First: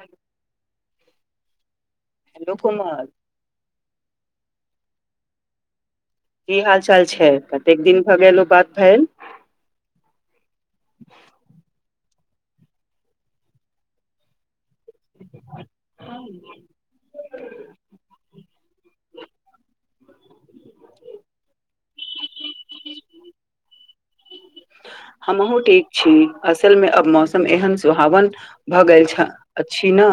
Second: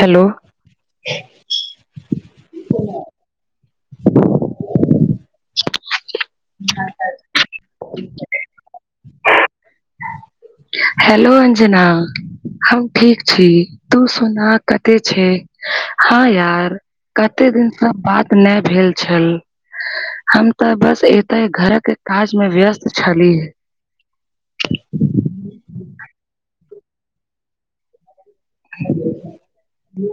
Hello hello Komal की हाल चाल छै कतेक दिन भए गेल ओ बात भेल हेलो अंजना हम ठीक छी तू सुना कते छै हँ यार कते दिनसँ बात नय भेल छल हम तऽ बस एतऽ हे घर के काज मे व्यस्त छली हमहुू ठीक छी असल मे अब मौसम एहन सुहावन भऽ गेल छ अछि न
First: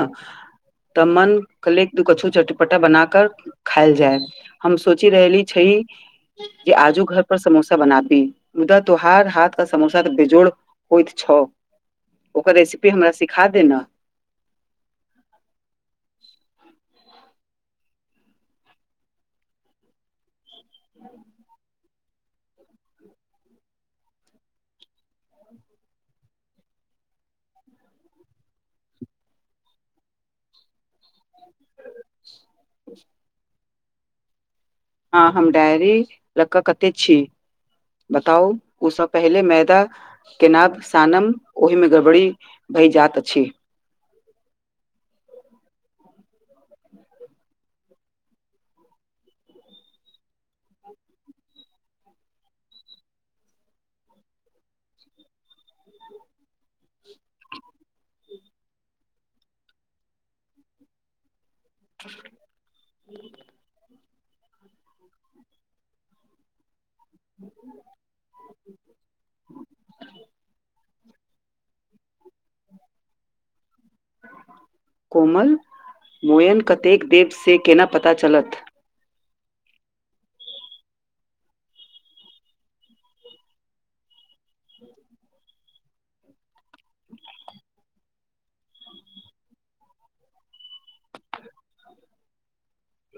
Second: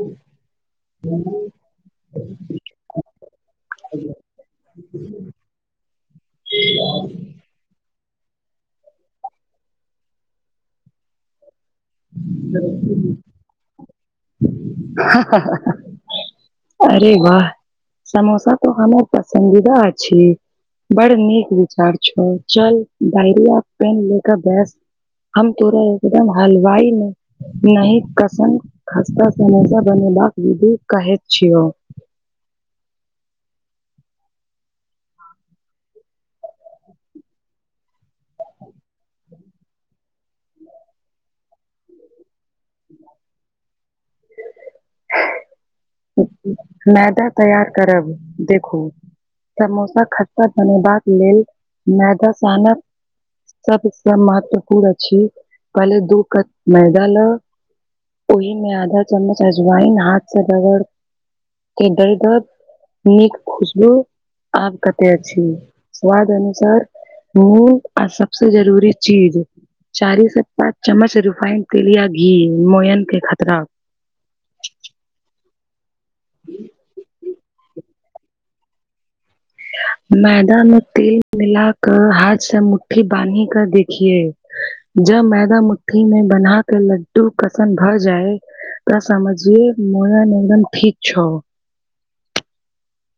तब मन कले दू कछो चटपटा बनााक खायल जाय हम सोचि रहली छै जे आजू घर पर समोसा बनाबी मुदा तोहार हाथ क समोसाऽ बेजोड़ होइत छ [unintelligible] अरे वाह समोसा त हमर पसन्दीदा अछि बड़ नीक विचार छओ चल डायरिया पेन ले के बस हम तोरा एकदम हलवाई नहि कसम खस्ता समोसा बनेबाक विधि कहैत छियौ [inaudible] हाँ हम डायरी ल क कते छी बताउ ओ सब पहिले मैदा केनाब सानम ओहिमे गड़बड़ी भयजात अछि मैदा तैयार करब देखू समोसा खटा बनेबाक लेल मैदा सानब सबसँ महत्वपूर्ण अछि पहिले दू कप मैदा ल ओहिमे आधा चम्मच अजवायन हाथ से रगड़ के दर्दह नीक खुशबु आब कते अछी स्वाद अनुसार नून ओ आ सबस जरूरी चीज चारी स पाँच चम्मच रिफाइन तेलिया घी मोयन के खतरा कोमल मोयन कतेक देब से केना पता चलत मैदा मे तेल मिलाके हाथ से मुट्ठी बान्हि कय देखिहें ज मैदा मुठीमे बनाह ओहिमे लड्डू क सन भऽ जाइ त समझिहें मोयन एकदम ठीक छै।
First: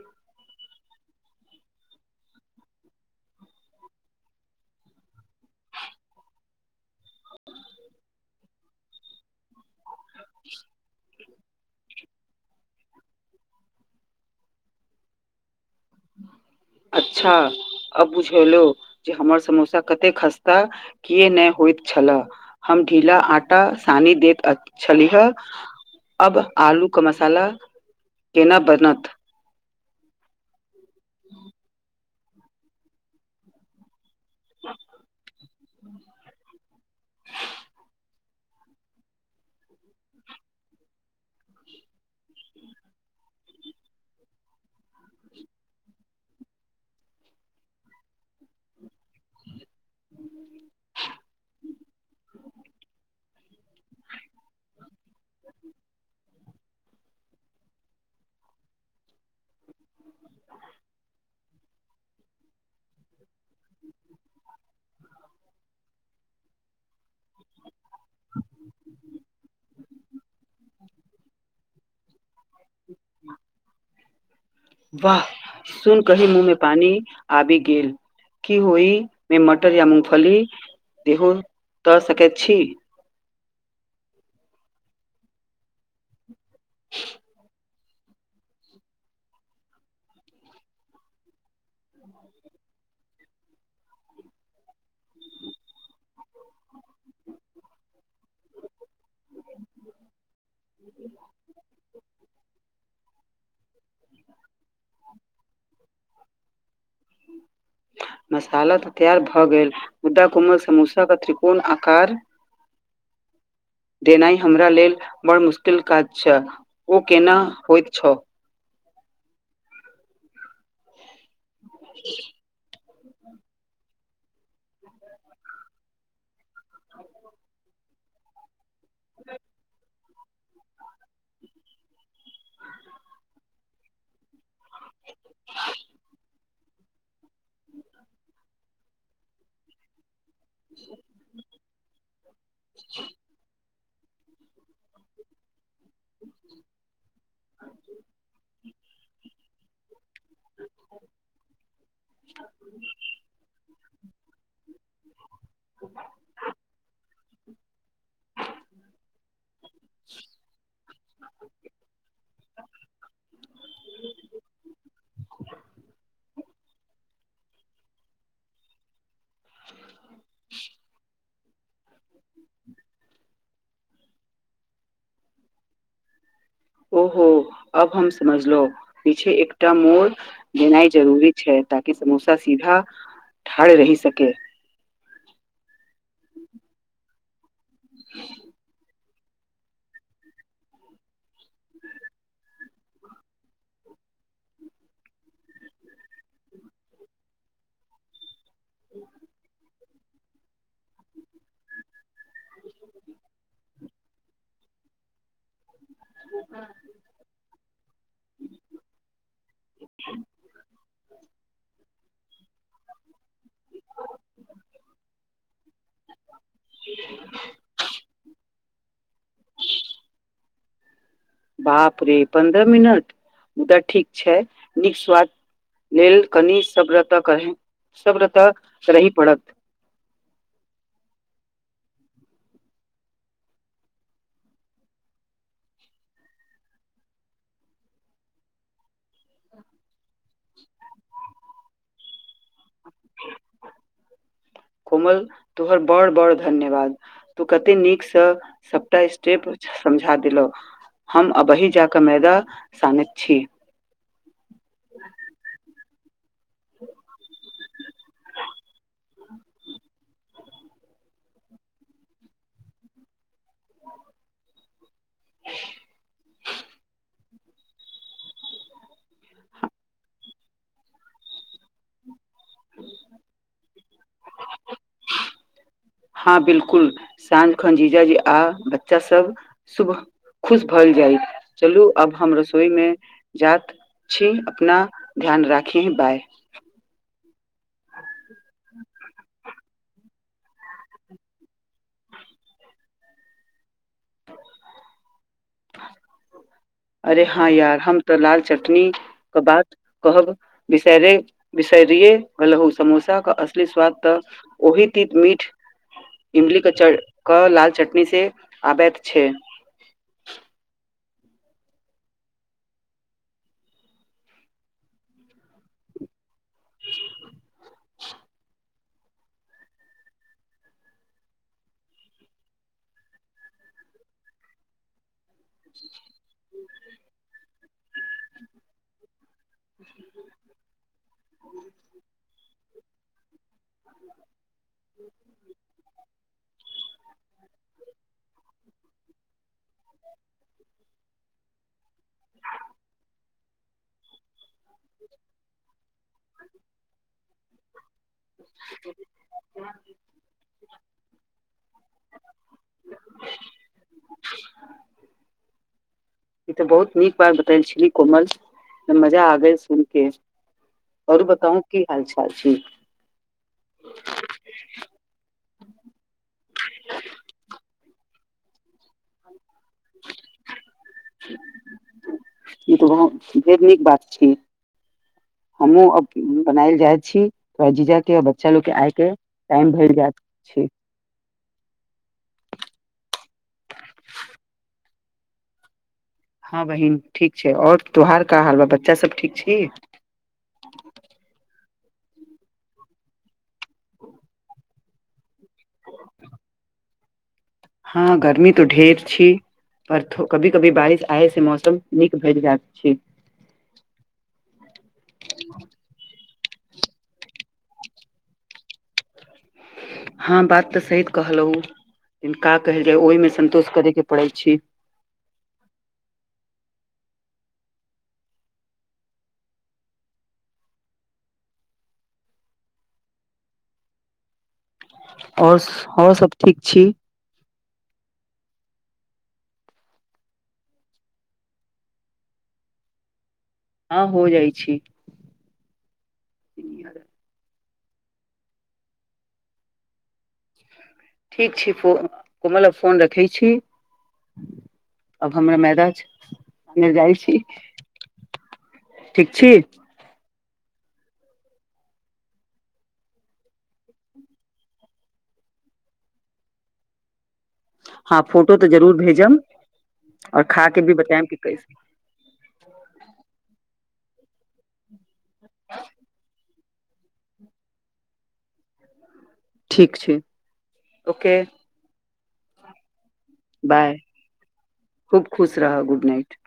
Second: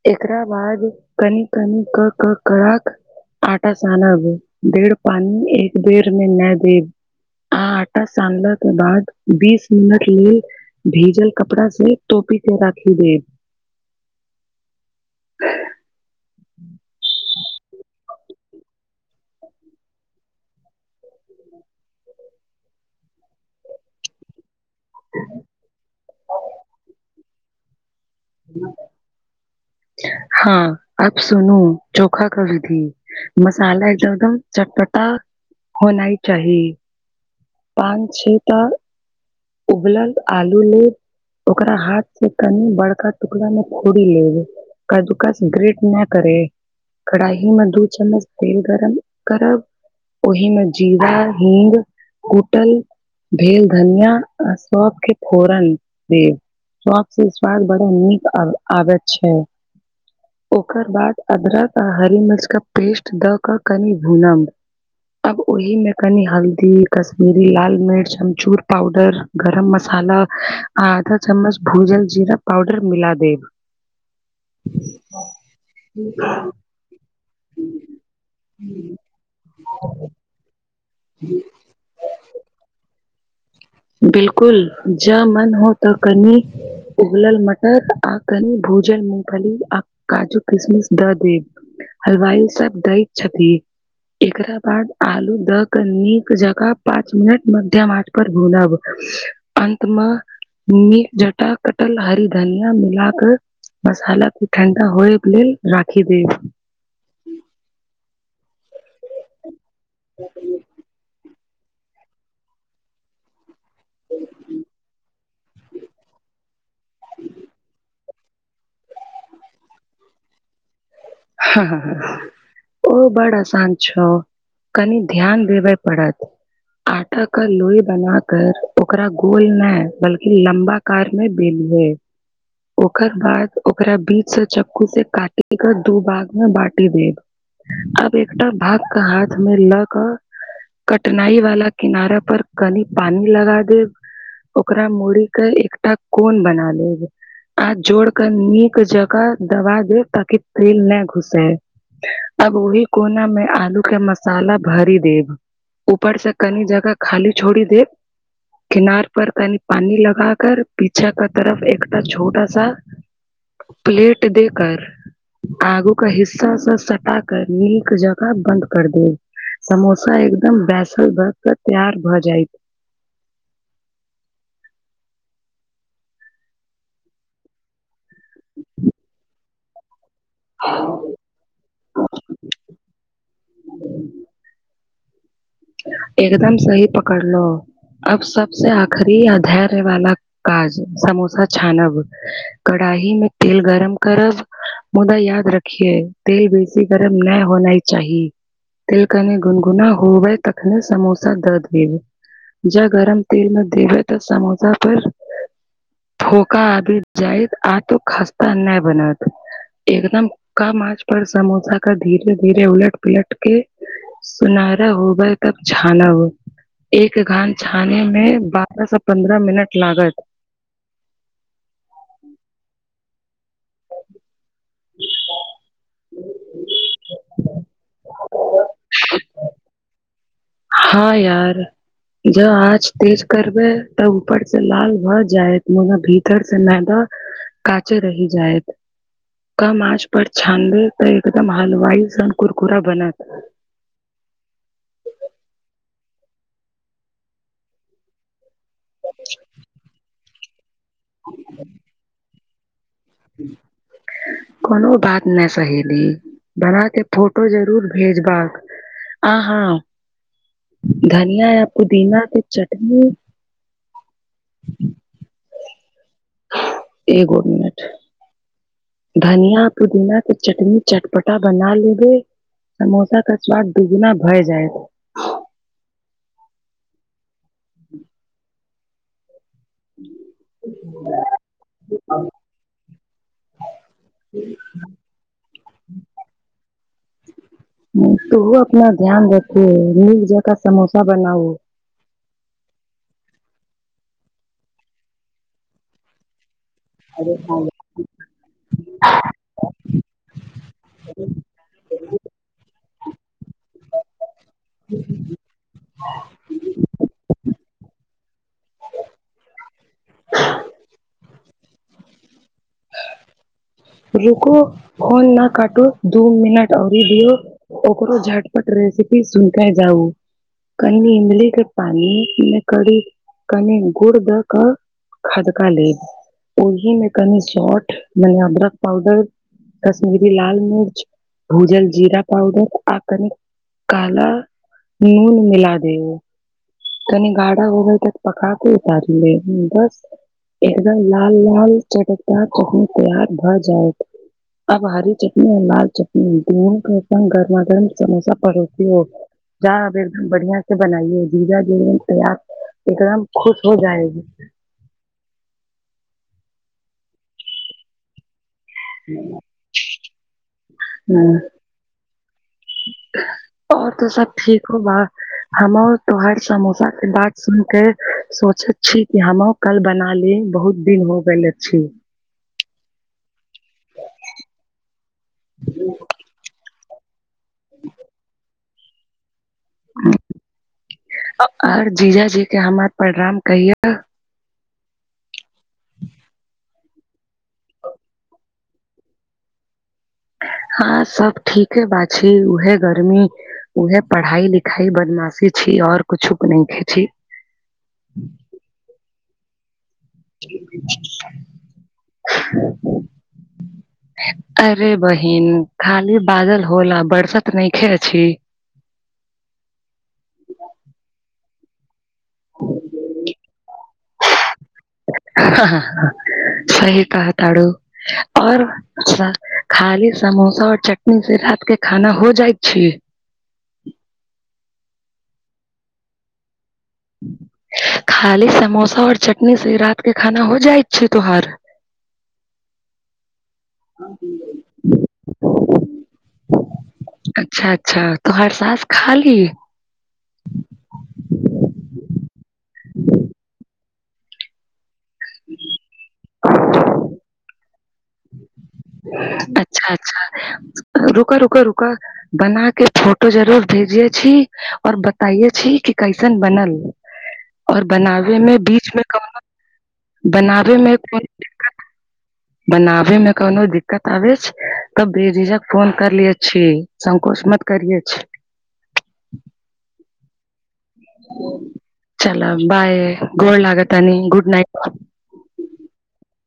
एकरा बाद कनि कनी क क करहक आटा सानब देढ़ पानि एक बेर मे नए देब आ आटा सानलहक के बाद बीस मिनट लेल भीजल कपड़ा से टोपी के राखी देब [inaudible] अच्छा अब बुझगेलौन जे हमर समोसा कते खस्ता किए नहि होइत छले हम ढीला आटा सानी देत अत छलिहे अब आलू के मसाला केना बनत हँ अब सुनू चोखा के विधि मसाला एकमदम चटपटा होना ही चाही पान छय त उबलल आलू लेब ओकरा हाथ स कनि बड़का टुकड़ा में तोरी लेब कद्दूकस ग्रेट ना करे कढ़ाइ मे दू चम्मच तेल गरम करब ओहिमे जीरा हींग कुटल भेले धनिया अ सबके फोरन देब सौंप स स्वाद बड़ा नीक अबैत छै ओकर बाद अदरक आ हरी मिर्च क पेस्ट द क कनि भूनम अब ओहि मे कनि हल्दी कश्मीरी लाल मिर्च अमचूर पाउडर गरम मसाला आ आधा चम्मच भूजल जीरा पाउडर मिला देब। वाह सुन कर ही मुँह में पानी आबि गेल की होहि मे मटर या मुमफली देहो दऽ सकैत छी बिल्कुल कुल जब मन हो तऽ कनी उबलल मटर आ कनी भूजल मुंगफली आ काजू किशमिश दऽ देब हलवाइ सब दैत छथि। एकरा बाद आलू दऽ कऽ नीक जकाँ पाँच मिनट मध्यम आँच पर भुनब अंत मे निक जटा कटल हरी धनियाँ मिला कऽ मसाला खूब ठण्डा होयेक लेल राखी देब मसाला तऽ तैयार भऽ गेल मुदा कोमल समोसा के त्रिकोण आकार देनाइ हमरा लेल बड़ मुश्किल काज छै ओ केना होइत छ हँ [inaudible] ओ बड़ आसान छौ कनी ध्यान देबे पड़त आटा का लोई बना कर ओकरा गोल नय बल्कि लम्बा कार मे बेलु हय ओकर बाद ओकरा बीच से चक्कू से काटि कऽ तू भाग मे बाटी देब आब एकटा भाग के हाथ मे लऽ कऽ कठिनाइ वाला किनारे पर कनी पानी लगा देब ओकरा मोड़ी कऽ एकटा कोन बना लेब आ जोड़ कऽ नीक जकाँ दबा देब ताकि तेल नय घुसै अब ओहि कोना मे आलू के मसाला भरि देब ऊपर से कनी जगह खाली छोड़ी देब किनार पर कनी पानी लगा कर पीछा का तरफ एकटा छोटा प्लेट दे कर आगू का हिस्सा सँ सटा कर नीक जकाँ बन्द कर देब समोसा एकदम बैसल भर कऽ तैयार भऽ जायत ओहो अब हम समझलो पीछे एकटा मोड़ देनाइ जरूरी छै ताकि समोसा सीधा ठाढ़ रहि सके एकदम सही पकड़लो अब सबसँ आखरी आ धैर्य वाला काज समोसा छानब कढ़ाहि मे तेल गरम करब मुदा याद रखिए तेल बेसी गरम नय होनाइ चाही तेल कनी गुनगुना होबै तखने समोसा दऽ देबै जँ गरम तेलमे देबै तऽ समोसा पर धोका आदी जाइ आ तो खास्ता नय बनत एकदम कम आँच पर समोसा कऽ धीरे धीरे उलट पलट के सुनहरा होय तब छानब एक घान छाने मे बारह से पन्द्रह मिनट लागत बाप रे पन्द्रह मिनट मुदा ठीक छै नीक स्वाद लेल कनि सभ्रे सभ्र तऽ करही पड़त हँ यार जँ आँच तेज करबै तब ऊपर से लाल भऽ जायत मुग भीतर से मैदा काँचे रहि जायत कम आँच पर छानबै तऽ एकदम हलवाई सन कुरकुरा बनत [inaudible] कोमल तोहर बड़ बड़ धन्यवाद तू कते नीकसँ सबटा स्टेप समझा देलौं हम अबहि जाकऽ मैदा सानैत छी कोनो बात न सहेली बना के फोटो जरूर भेजबाक आ‍‍हँ धन नय अ पुदीना के चटनी [inaudible] एगो मिनट धनिया पुदीना केँ चटनी चटपटा बना लेबे समोसा केऊ स्वाद दुगुना भए जैत हँ बिलकुल साँझ खन जीजा जी आ बच्चा सब शुभ खुश भ‌ईल जाइत चलू आब हम रसोई मे जात छी अपना ध्यान राखि बाय हु तुहो अपना ध्यान रखे नीक जका समोसा बनाऊ अरे हँ यार हम तऽ लाल चटनी क बात कहब बिसरे बिसरि गलहु समोसाे के असली स्वाद तऽ ओही तीत मीठ इमलीक च क लाल चटनीसँ आबैत छै रुको फोन न काटू दू मिनट औरी दियौ ओकरो झटपट रेसिपी सुन के जाउ कनि इमल के पान मे करी कनि गुड़ दक खदका लेब ओहि मे कनी सोठ मने अदरक पावडर कश्मीरी लाल मिर्च भूजल जीरा पावडर आ कने काला नून मिला देउ कनी गाढा होव तक पकाके उतार लेब बस एकदम लाल - लाल चटकदार चटनी तैयार भए जायत अब हरी चटनी आ लाल चटनी दुनू के संग गर्मा गर्म समोसा परोसी यो जा ऐ बेर एकदम बढ़िया से बनायो हे जीजाजी त आब एकदम खुश हो जाऐ‌ब ई तऽ बहुत नीक बात बतेल छि कि कोमल मजा आ गेल सुन के ओरु हाँ, बताउ की हाल चाल छी [inaudible] हमर तोहर समोसा के बात सुन के सोचैत छी कि हम कल बना ली बहुत दिन हो गेल अछि ई तऽ ब ढेर नीक बात छी हमहुँ बनायल जाइ छी थ जीजा के बच्चा लोग के आय के टाइम भर जात छै और जीजाजी के हमर परणाम कहिए [inaudible] [inaudible] हँ बहिन ठीक छै आओर तोहार की हाल बा बच्चा सब ठीक छी हँ सब ठीक है बा छै उहे गर्मी उहे पढ़ाई लिखाई बदमाशी छी आओर कुछुक नय छी हँ गर्मी तो ढेर छी [unintelligible] कभी कभी बारिश आय से मौसम नीक भेल जात छी अरे बहिन खाली बादल होला बरसा तऽ न‌इखे छी हँ बात तऽ सहित कहल‌उ हुिनका कहकै ओहिमे संतोष करत पड़ैत छी सही कह‌अ तारू और अच्छा खाली समोसा और चटनी से रात केँ खाना हो जाइत छी और और सब ठीक छी खाली समोसा और चटनी से रात के खाना हो जाइत छै तोहार [inaudible] [inaudible] [inaudible] ह हो जाइ छी ह अच्छा अच्छा तो हर सास खा ली ह ठीक छी फो फोन रखै छी अब हमरा मैदा न अगर जाइ छी ठीक छी अच्छा अच्छा रुका रुका रुका बना के फोटो जरूर भेजिये छी और बताइे छी कि कैसन बनल और हँ बनाबे मे फोटो तऽ जरूर बीचमे भेजम कहनो और खा बनाबे के भी मे कोन बतायब कि कैसे दिक्कत बनाबे मे कोनो दिक्कत आबे छै तब बेजिझक फोन करलिये छी संकोच मत करिये छी ठीक छै ओके चल बाय गोल बाय लागतनी गुड नइट खूब खुश रहह गुड नाट